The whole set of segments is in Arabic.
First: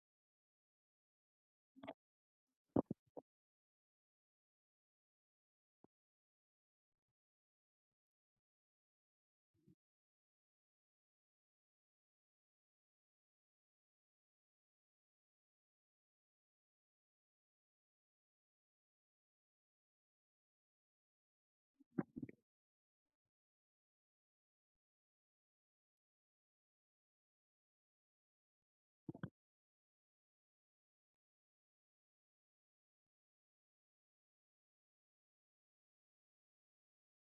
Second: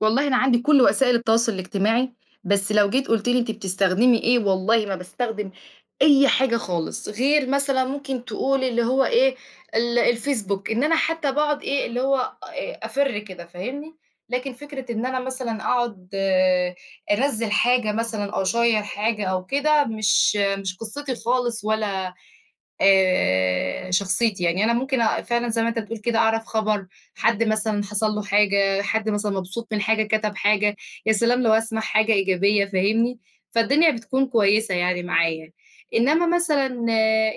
والله أنا عندي كل وسائل التواصل الاجتماعي، بس لو جيت قُلت لي أنتِ بتستخدمي إيه؟ والله ما باستخدم أي حاجة خالص، غير مثلًا ممكن تقول اللي هو إيه ال الفيسبوك، إن أنا حتى باقعد إيه اللي هو أ أفِر كده فاهمني؟ لكن فكرة إن أنا مثلًا أقعد أنزّل حاجة مثلًا أو أشيّر حاجة أو كده مش مش قِصتي خالص، ولا آآ شخصيتي، يعني أنا ممكن أ فعلًا زي ما أنت بتقول كده أعرف خبر، حد مثلًا حصل له حاجة، حد مثلًا مبسوط من حاجة، كتب حاجة، يا سلام لو هاسمع حاجة إيجابية فاهمني؟ فالدنيا بتكون كويسة يعني معايا، إنما مثلًا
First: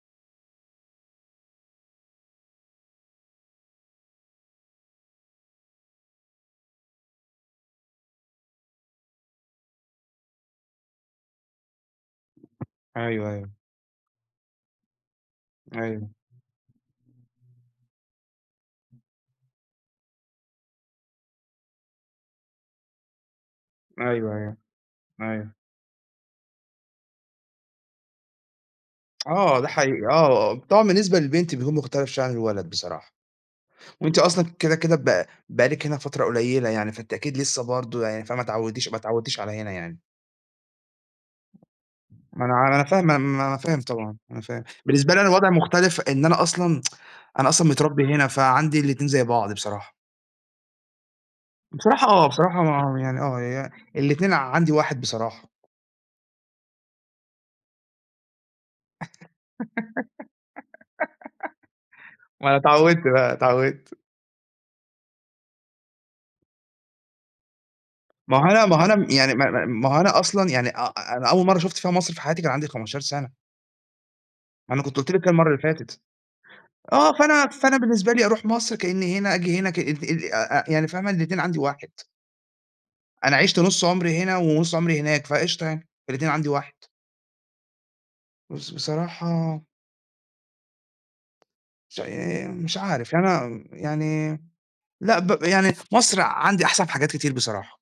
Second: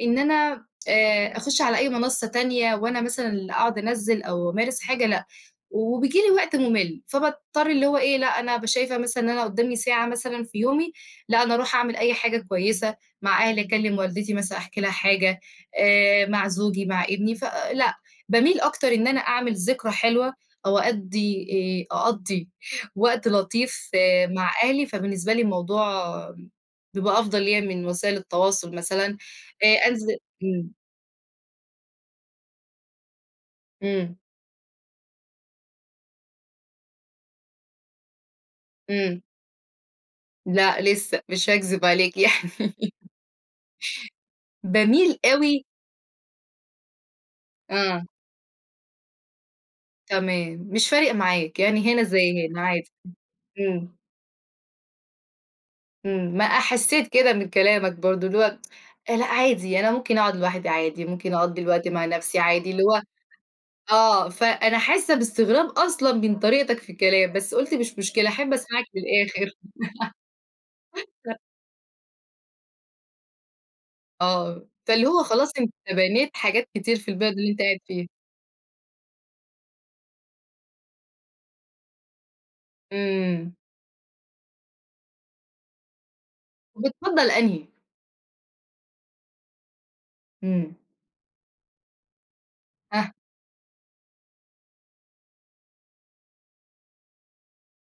إن أنا أ أخش على أي منصة تانية، وأنا مثلًا اللي أقعد أنزِّل، أو أمارس حاجة، لأ، وبييجي لي وقت مُمِل، فباضطر اللي هو إيه، لأ، أنا بابقى شايفة مثلًا إن أنا قدامي ساعة مثلًا في يومي، لأ، أنا أروح أعمل أي حاجة كويسة، أيوه، مع أيوه. أهلي، أكلّم والدتي، مثلًا أحكي لها حاجة أيوه. آآ مع زوجي، مع ابني، فـلأ، باميل أكتر إن أنا أعمل ذكرى حلوة، أو أأدّي آآ أقضّي وقت لطيف آآ أيوه، مع أيوه، أهلي، فبالنسبة لي أيوه. الموضوع بيبقى أفضل ليّا من وسائل التواصل مثلًا آه، آآ ده حقيقي. أنزل آه، آه، إمم. طبعًا، بالنسبة للبنت بيكون مختلف شوية عن الولد بصراحة. إمم. وأنتِ أصلًا كدا كدا ب بقى لِك هنا فترة قليلة يعني، فأنتِ أكيد لسه برضه، يعني فما اتعوديش ما إمم. اتعودتيش على هنا يعني. لأ، لسه، مش هاكذب عليك ما أنا ع يعني. ما أنا فاهم ما أنا فاهم طبعًا، أنا فاهم، بالنسبة باميل لي أنا الوضع أوي مختلف، إن أنا أصلًا أنا أصلًا متربّي آه. هنا فعندي الاتنين زي بعض بصراحة. تمام، مش فارق معاك، يعني هنا بصراحة آه، زي هنا، بصراحة عادي، م يعني آه يع إمم. الاتنين عندي واحد بصراحة. إمم. ما أحسّيت كده من كلامك برضه، اللي هو آآ لأ، عادي، أنا ممكن أقعد لوحدي عادي، ممكن أقضّي الوقت مع نفسي ما أنا عادي اللي هو اتعودت بقى، اتعودت. آه، فـأنا حاسّة باستغراب أصلًا من طريقتك في الكلام، بس قُلت مش مشكلة ما هو أحب أنا ما أسمعك هو أنا امم يعني ما للآخر. ما ما هو أنا أصلًا، يعني أ أ أنا أول مرة شُفت فيها مصر في حياتي، كان عندي 15 سنة. آه، أنا كنت فاللي قُلت لِك هو كده المرّة خلاص، اللي أنت فاتت. بنيت حاجات كتير في آه، البلد فأنا اللي أنت فأنا قاعد فيها. بالنسبة لي، أروح مصر، كأنّي هنا، آجي هنا، كأنّي أ أ أ يعني فاهمة الإتنين عندي واحد. أنا إمم. عِشت نُص عمري هنا، ونُص عمري هناك، فقشطة يعني الإتنين عندي واحد. وبتفضّل أنهي؟ بس بصراحة إمم. مش عا آآ مش آه. عارف، يعني أنا يعني لأ، ب يعني في مصر عندي أحسن في حاجات كتير بصراحة.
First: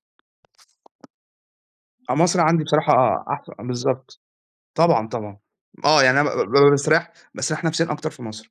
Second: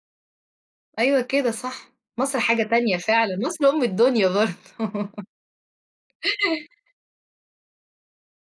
أيوة، كده صح. آه، مصر مصر حاجة عندي بصراحة تانية آه فعلًا، أحس مصر أم بالضبط. الدُنيا طبعًا، برضه. طبعًا. آه، يعني أنا ب ب بابقى مستريّح باستريّح نفسيًا أكتر في مصر.